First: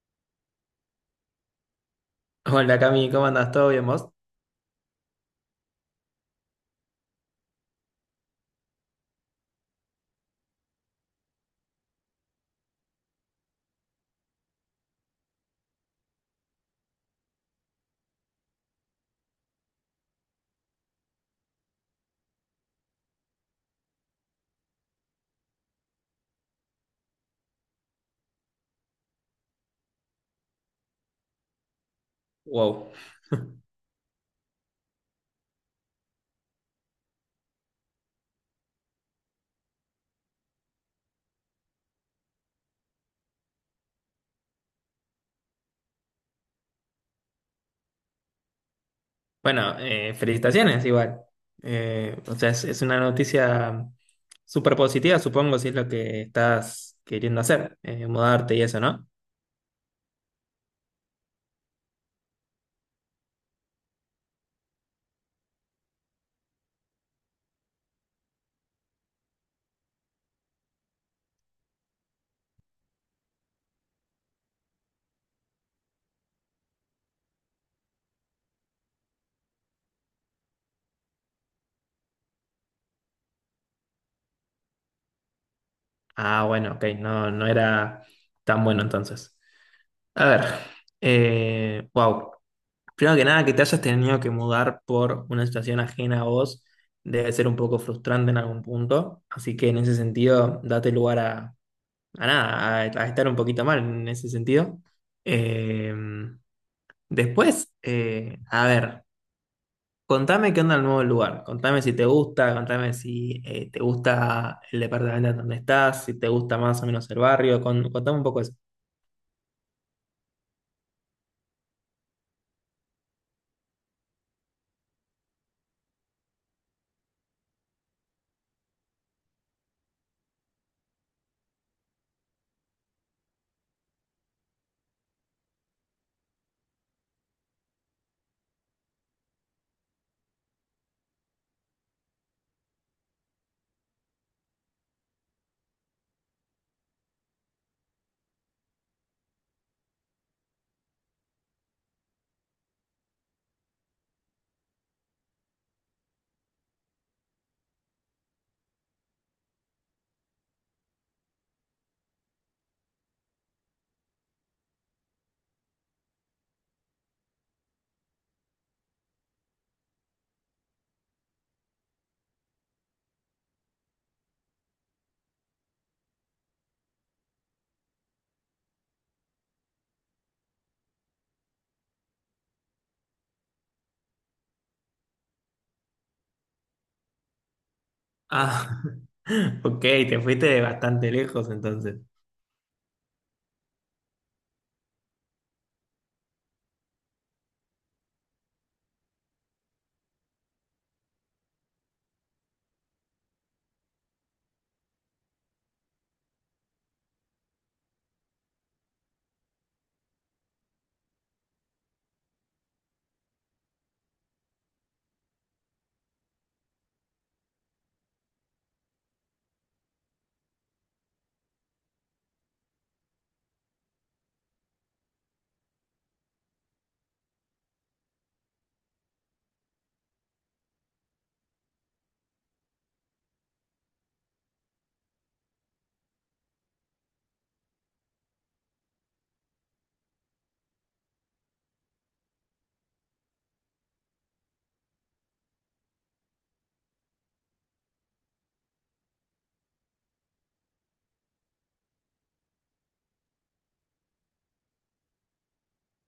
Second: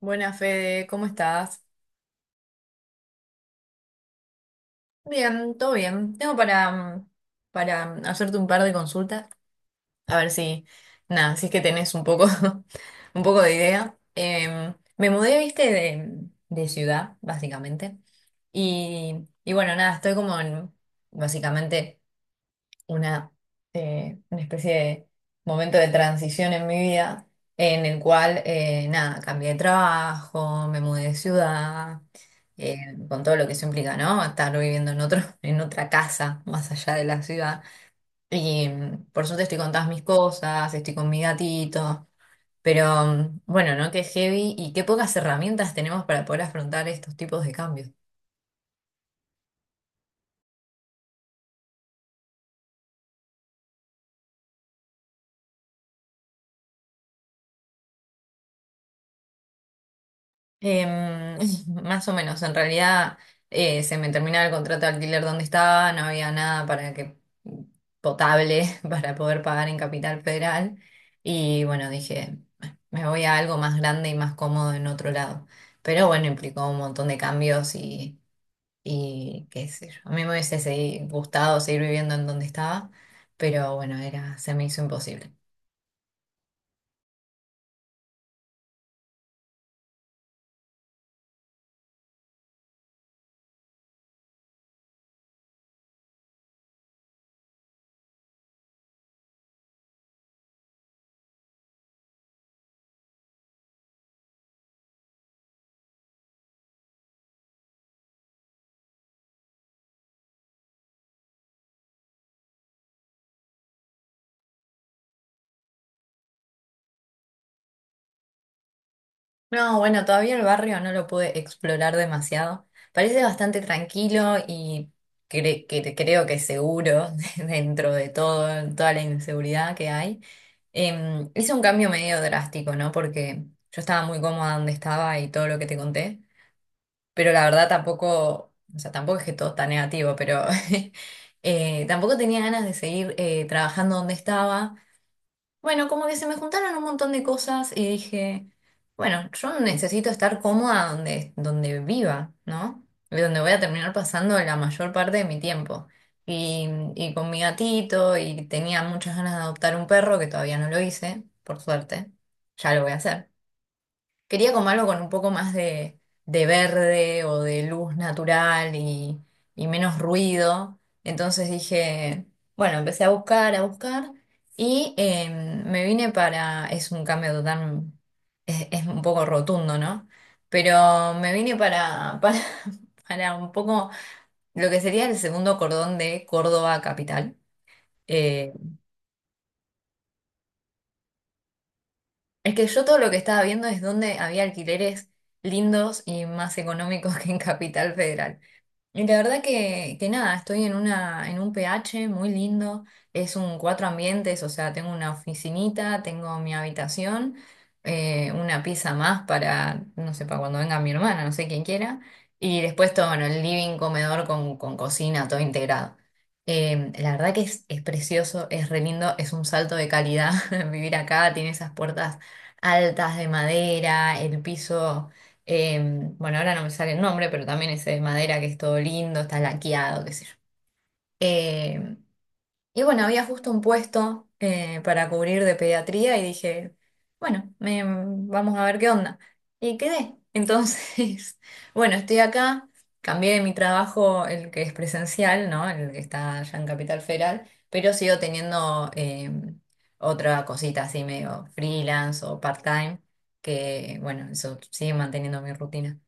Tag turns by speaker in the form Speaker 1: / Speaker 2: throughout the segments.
Speaker 1: Buenas, Fede, ¿cómo estás?
Speaker 2: Hola Cami, ¿cómo andas? ¿Todo bien vos?
Speaker 1: Bien, todo bien. Tengo para hacerte un par de consultas, a ver si, nada, si es que tenés un poco, un poco de idea. Me mudé, viste, de ciudad, básicamente. Y bueno, nada, estoy como en, básicamente una, una especie de momento de transición en mi vida en el cual, nada, cambié de trabajo, me mudé de ciudad, eh,
Speaker 2: Wow.
Speaker 1: con todo lo que eso implica, ¿no? Estar viviendo en otro, en otra casa más allá de la ciudad. Y por suerte estoy con todas mis cosas, estoy con mi gatito, pero bueno, ¿no? Qué heavy y qué pocas herramientas tenemos para poder afrontar estos tipos de cambios.
Speaker 2: Bueno, felicitaciones igual. Es una noticia súper positiva, supongo, si es lo que estás queriendo hacer, mudarte y eso, ¿no?
Speaker 1: Em, más o menos, en realidad se me terminaba el contrato de alquiler donde estaba, no había nada para que potable para poder pagar en Capital Federal y bueno, dije, me voy a algo más grande y más cómodo en otro lado. Pero bueno, implicó un montón de cambios y qué sé yo. A mí me hubiese gustado seguir viviendo en donde estaba, pero bueno, era, se me hizo imposible.
Speaker 2: Ah, bueno, ok, no era tan bueno entonces. A ver, wow. Primero que nada, que te hayas tenido que mudar por una situación ajena a vos debe ser un poco frustrante en algún punto, así que en ese sentido, date lugar a nada, a estar un poquito mal en ese sentido. Eh, después, a ver, contame qué onda el nuevo lugar, contame si te gusta, contame si te gusta el departamento en donde estás, si te gusta más o menos el barrio, contame un poco eso.
Speaker 1: No, bueno, todavía el barrio no lo pude explorar demasiado. Parece bastante tranquilo y creo que seguro dentro de todo, toda la inseguridad que hay. Hice un cambio medio drástico, ¿no? Porque yo estaba muy cómoda donde estaba y todo lo que te conté, pero la verdad tampoco, o sea, tampoco es que todo está negativo, pero tampoco tenía ganas de seguir trabajando donde estaba. Bueno, como que se me juntaron un montón de cosas y dije, bueno, yo necesito estar cómoda donde viva, ¿no? Y donde voy a terminar pasando la mayor parte de mi tiempo. Y, y con mi gatito, y tenía muchas ganas de adoptar un perro, que todavía no lo hice, por suerte. Ya lo voy a hacer. Quería como algo con un poco más de verde o de luz natural y menos ruido. Entonces dije, bueno, empecé a buscar y me vine para, es un cambio tan, es un poco rotundo, ¿no? Pero me vine para, para un poco lo que sería el segundo cordón de Córdoba capital. Eh,
Speaker 2: Ah, ok, te fuiste bastante lejos entonces.
Speaker 1: es que yo todo lo que estaba viendo es donde había alquileres lindos y más económicos que en Capital Federal. Y la verdad que nada, estoy en una, en un PH muy lindo, es un cuatro ambientes, o sea, tengo una oficinita, tengo mi habitación, una pieza más para, no sé, para cuando venga mi hermana, no sé quién quiera, y después todo, bueno, el living, comedor con cocina, todo integrado. La verdad que es precioso, es re lindo, es un salto de calidad vivir acá, tiene esas puertas altas de madera, el piso. Bueno, ahora no me sale el nombre, pero también ese de madera que es todo lindo, está laqueado, qué sé yo. Em, y bueno, había justo un puesto para cubrir de pediatría y dije, bueno, vamos a ver qué onda. Y quedé. Entonces, bueno, estoy acá, cambié de mi trabajo, el que es presencial, ¿no? El que está allá en Capital Federal, pero sigo teniendo otra cosita así medio freelance o part-time, que bueno, eso sigue manteniendo mi rutina.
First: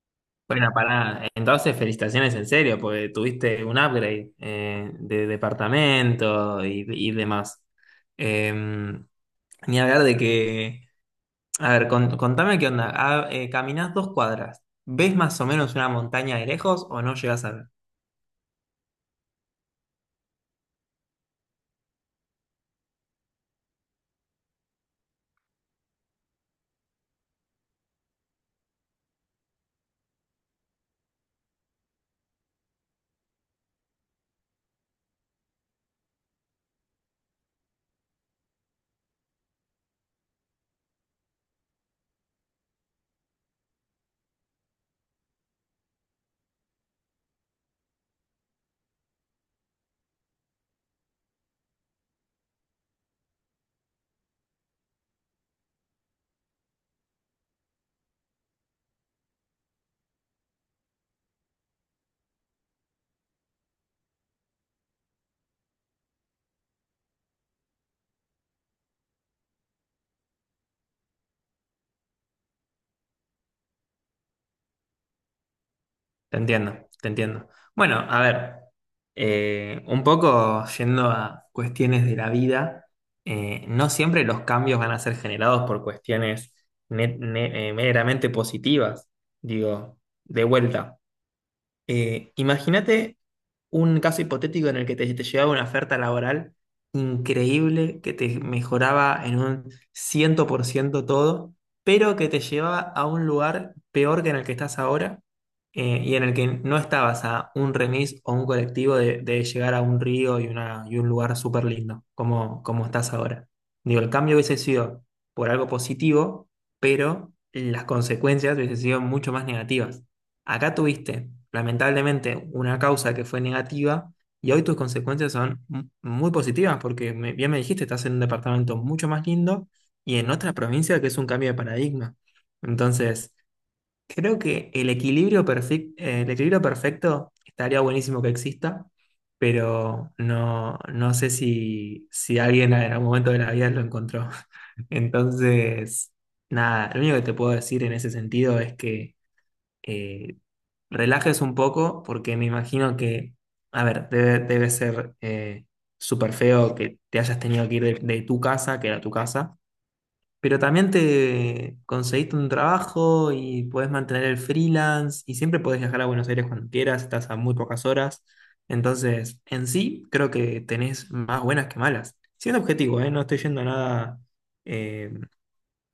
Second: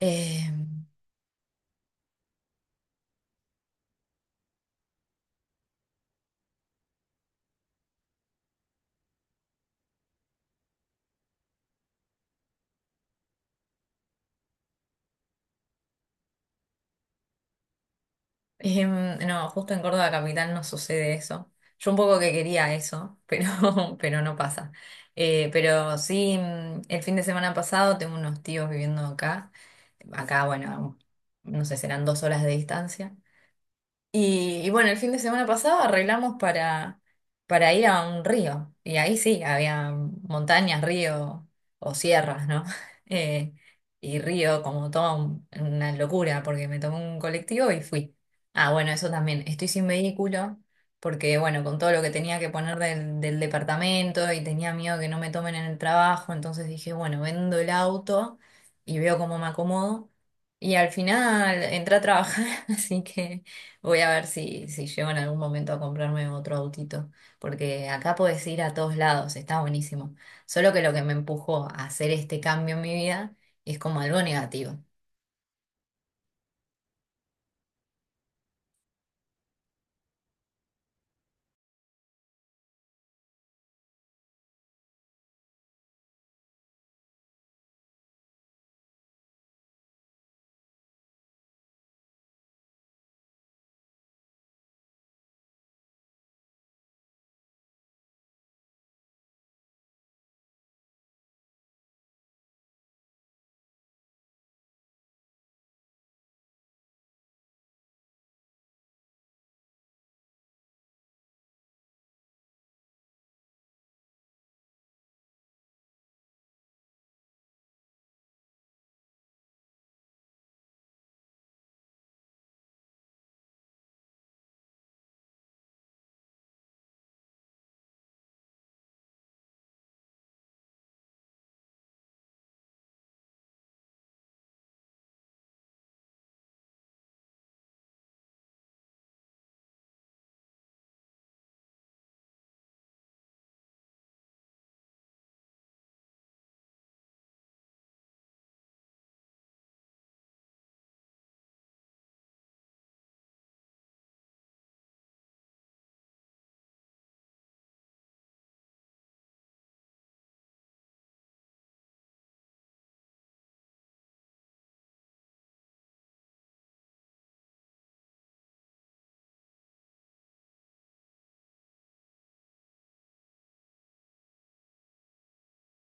Speaker 1: Eh,
Speaker 2: Bueno, para entonces felicitaciones en serio, porque tuviste un upgrade de departamento y demás. Eh, ni hablar de que a ver, contame qué onda. Ah, caminás dos cuadras. ¿Ves más o menos una montaña de lejos o no llegas a ver?
Speaker 1: no, justo en Córdoba capital no sucede eso. Yo un poco que quería eso, pero, pero no pasa. Pero sí, el fin de semana pasado tengo unos tíos viviendo acá. Acá, bueno, no sé, serán 2 horas de distancia. Y bueno, el fin de semana pasado arreglamos para, ir a un río. Y ahí sí, había montañas, río o sierras, ¿no? Eh, y río como toda una locura, porque me tomé un colectivo y fui. Ah, bueno, eso también. Estoy sin vehículo, porque bueno, con todo lo que tenía que poner del departamento y tenía miedo que no me tomen en el trabajo, entonces dije, bueno, vendo el auto y veo cómo me acomodo. Y al final entré a trabajar, así que... Voy a ver si llego en algún momento a comprarme otro autito, porque acá podés ir a todos lados, está buenísimo. Solo que lo que me empujó a hacer este cambio en mi vida es como algo negativo.
Speaker 2: Te entiendo, te entiendo. Bueno, a ver, un poco yendo a cuestiones de la vida, no siempre los cambios van a ser generados por cuestiones meramente positivas. Digo, de vuelta. Imagínate un caso hipotético en el que te llegaba una oferta laboral increíble que te mejoraba en un ciento por ciento todo, pero que te llevaba a un lugar peor que en el que estás ahora y en el que no estabas a un remis o un colectivo de llegar a un río y, una, y un lugar súper lindo, como, como estás ahora. Digo, el cambio hubiese sido por algo positivo, pero las consecuencias hubiesen sido mucho más negativas. Acá tuviste, lamentablemente, una causa que fue negativa y hoy tus consecuencias son muy positivas porque bien me dijiste, estás en un departamento mucho más lindo y en otra provincia que es un cambio de paradigma. Entonces, creo que el equilibrio perfecto estaría buenísimo que exista, pero no, no sé si, si alguien en algún momento de la vida lo encontró. Entonces, nada, lo único que te puedo decir en ese sentido es que eh, relajes un poco, porque me imagino que, a ver, debe, debe ser súper feo que te hayas tenido que ir de tu casa, que era tu casa, pero también te conseguiste un trabajo y puedes mantener el freelance y siempre puedes viajar a Buenos Aires cuando quieras, estás a muy pocas horas. Entonces, en sí, creo que tenés más buenas que malas. Siendo objetivo, ¿eh? No estoy yendo a nada eh,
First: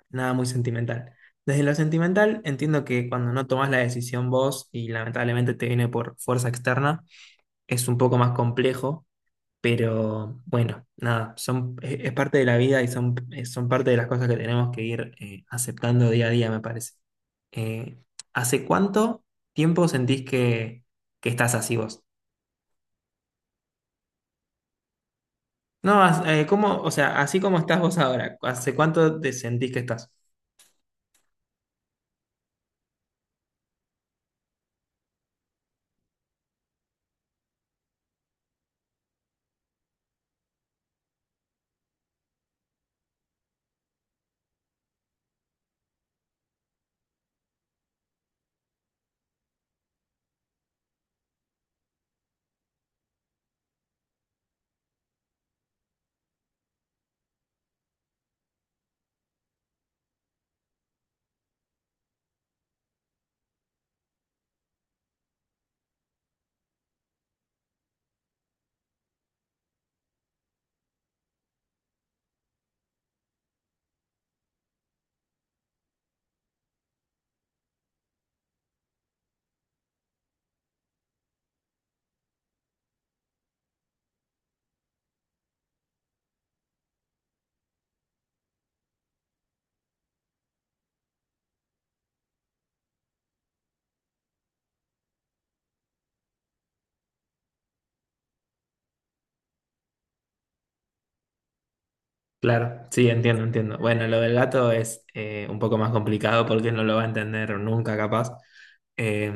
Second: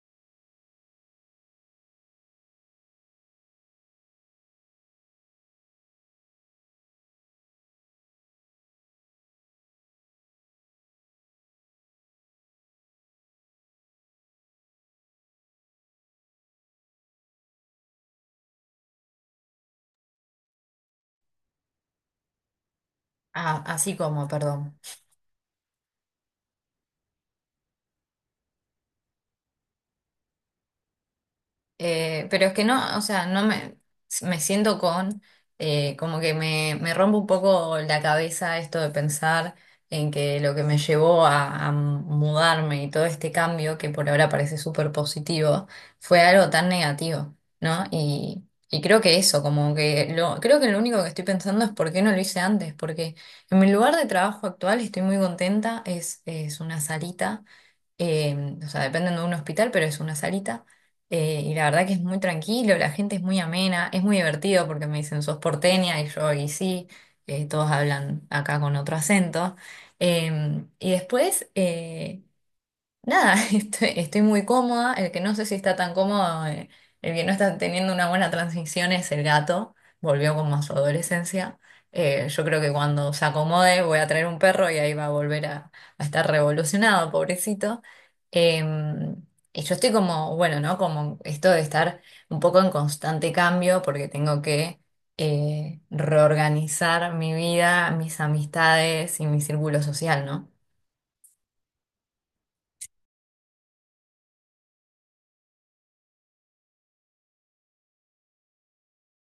Speaker 2: nada muy sentimental. Desde lo sentimental, entiendo que cuando no tomas la decisión vos y lamentablemente te viene por fuerza externa, es un poco más complejo, pero bueno, nada, son, es parte de la vida y son, son parte de las cosas que tenemos que ir aceptando día a día, me parece. Eh, ¿Hace cuánto tiempo sentís que estás así vos?
Speaker 1: Ah, así como, perdón.
Speaker 2: No, ¿cómo, o sea, así como estás vos ahora, ¿hace cuánto te sentís que estás?
Speaker 1: Pero es que no, o sea, no me siento con, como que me rompe un poco la cabeza esto de pensar en que lo que me llevó a mudarme y todo este cambio, que por ahora parece súper positivo, fue algo tan negativo, ¿no? Y creo que eso, como que lo, creo que lo único que estoy pensando es por qué no lo hice antes, porque en mi lugar de trabajo actual estoy muy contenta, es una salita o sea, dependen de un hospital, pero es una salita. Y la verdad que es muy tranquilo, la gente es muy amena, es muy divertido porque me dicen, sos porteña y yo, y sí, todos hablan acá con otro acento. Y después, nada, estoy muy cómoda. El que no sé si está tan cómodo, el que no está teniendo una buena transición es el gato. Volvió como a su adolescencia. Yo creo que cuando se acomode voy a traer un perro y ahí va a volver a estar revolucionado, pobrecito. Eh, y yo estoy como, bueno, ¿no? Como esto de estar un poco en constante cambio porque tengo que reorganizar mi vida, mis amistades y mi círculo social, ¿no?
Speaker 2: Claro, sí, entiendo, entiendo. Bueno, lo del gato es un poco más complicado porque no lo va a entender nunca, capaz. Eh,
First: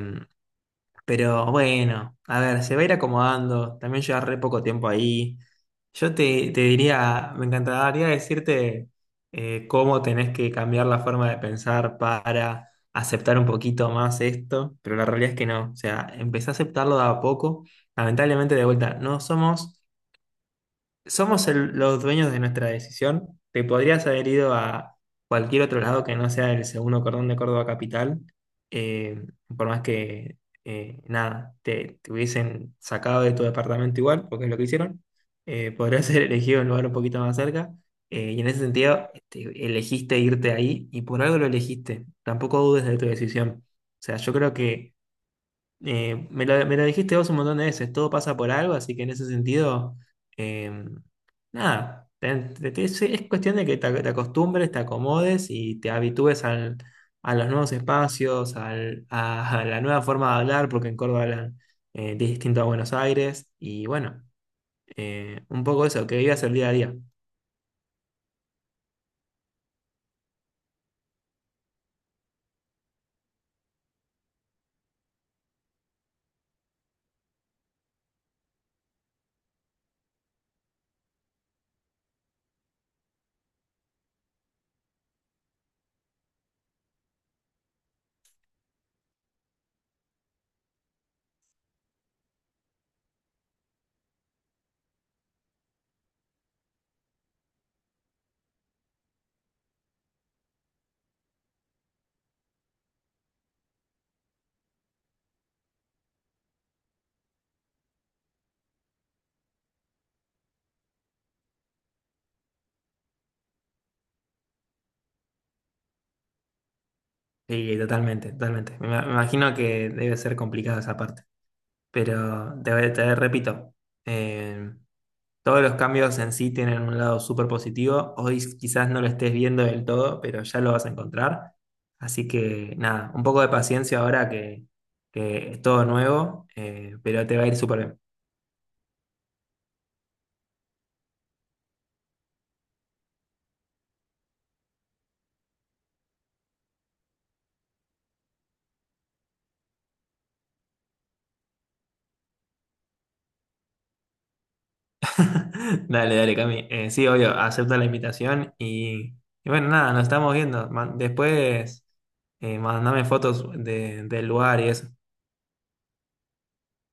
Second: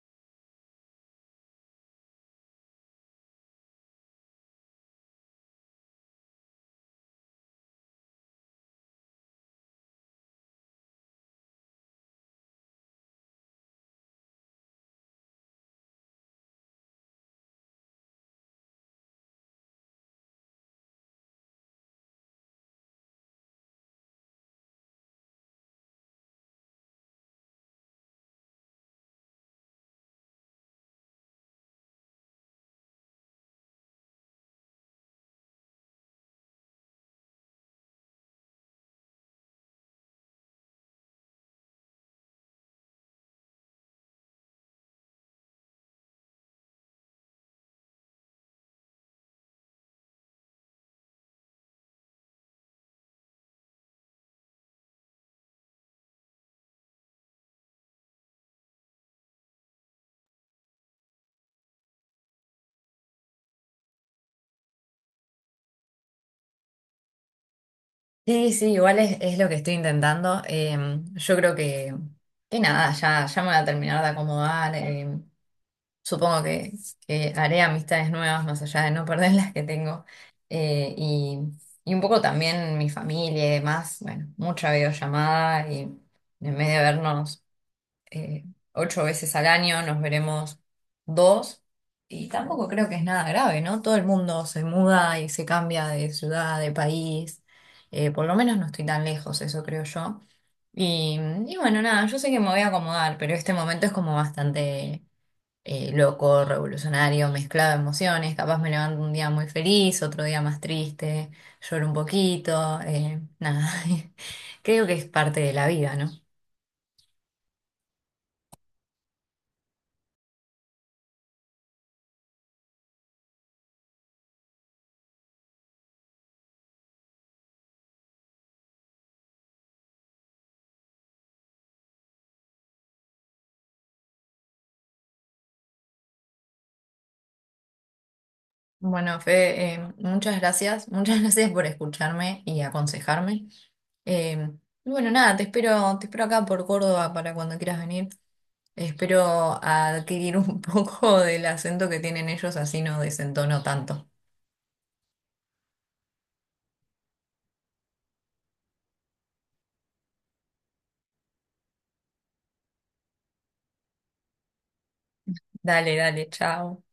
Speaker 2: pero bueno, a ver, se va a ir acomodando. También lleva re poco tiempo ahí. Yo te, te diría, me encantaría decirte cómo tenés que cambiar la forma de pensar para aceptar un poquito más esto, pero la realidad es que no. O sea, empecé a aceptarlo de a poco. Lamentablemente, de vuelta, no somos somos los dueños de nuestra decisión. Te podrías haber ido a cualquier otro lado que no sea el segundo cordón de Córdoba Capital, eh, por más que, nada, te hubiesen sacado de tu departamento igual, porque es lo que hicieron. Podrías haber elegido un lugar un poquito más cerca. Y en ese sentido, este, elegiste irte ahí y por algo lo elegiste. Tampoco dudes de tu decisión. O sea, yo creo que me la dijiste vos un montón de veces, todo pasa por algo, así que en ese sentido, eh, nada, es cuestión de que te, te acostumbres, te acomodes y te habitúes a los nuevos espacios, a la nueva forma de hablar, porque en Córdoba hablan distinto a Buenos Aires, y bueno, un poco eso, que vivas el día a día.
Speaker 1: Sí, sí, igual es lo que estoy intentando. Yo creo que nada, ya me voy a terminar de acomodar. Supongo que haré amistades nuevas más allá de no perder las que tengo. Eh, y, y un poco también mi familia y demás. Bueno, mucha videollamada y en vez de vernos eh, ocho veces al año, nos veremos dos. Y tampoco creo que es nada grave, ¿no? Todo el mundo se muda y se cambia de ciudad, de país. Por lo menos no estoy tan lejos, eso creo yo. Y, y bueno, nada, yo sé que me voy a acomodar, pero este momento es como bastante loco, revolucionario, mezclado de emociones. Capaz me levanto un día muy feliz, otro día más triste, lloro un poquito, nada. Creo que es parte de la vida, ¿no?
Speaker 2: Sí, totalmente, totalmente. Me, me imagino que debe ser complicado esa parte, pero te repito. em, Todos los cambios en sí tienen un lado súper positivo. Hoy quizás no lo estés viendo del todo, pero ya lo vas a encontrar. Así que nada, un poco de paciencia ahora que es todo nuevo, pero te va a ir súper bien.
Speaker 1: Bueno, Fede, muchas gracias. Muchas gracias por escucharme y aconsejarme. Eh, y bueno, nada, te espero acá por Córdoba para cuando quieras venir. Espero adquirir un poco del acento que tienen ellos, así no desentono tanto.
Speaker 2: Dale, dale, Cami. Sí, obvio, acepta la invitación y bueno, nada, nos estamos viendo. Después, mandame fotos del lugar y eso.
Speaker 1: Dale, dale, chao.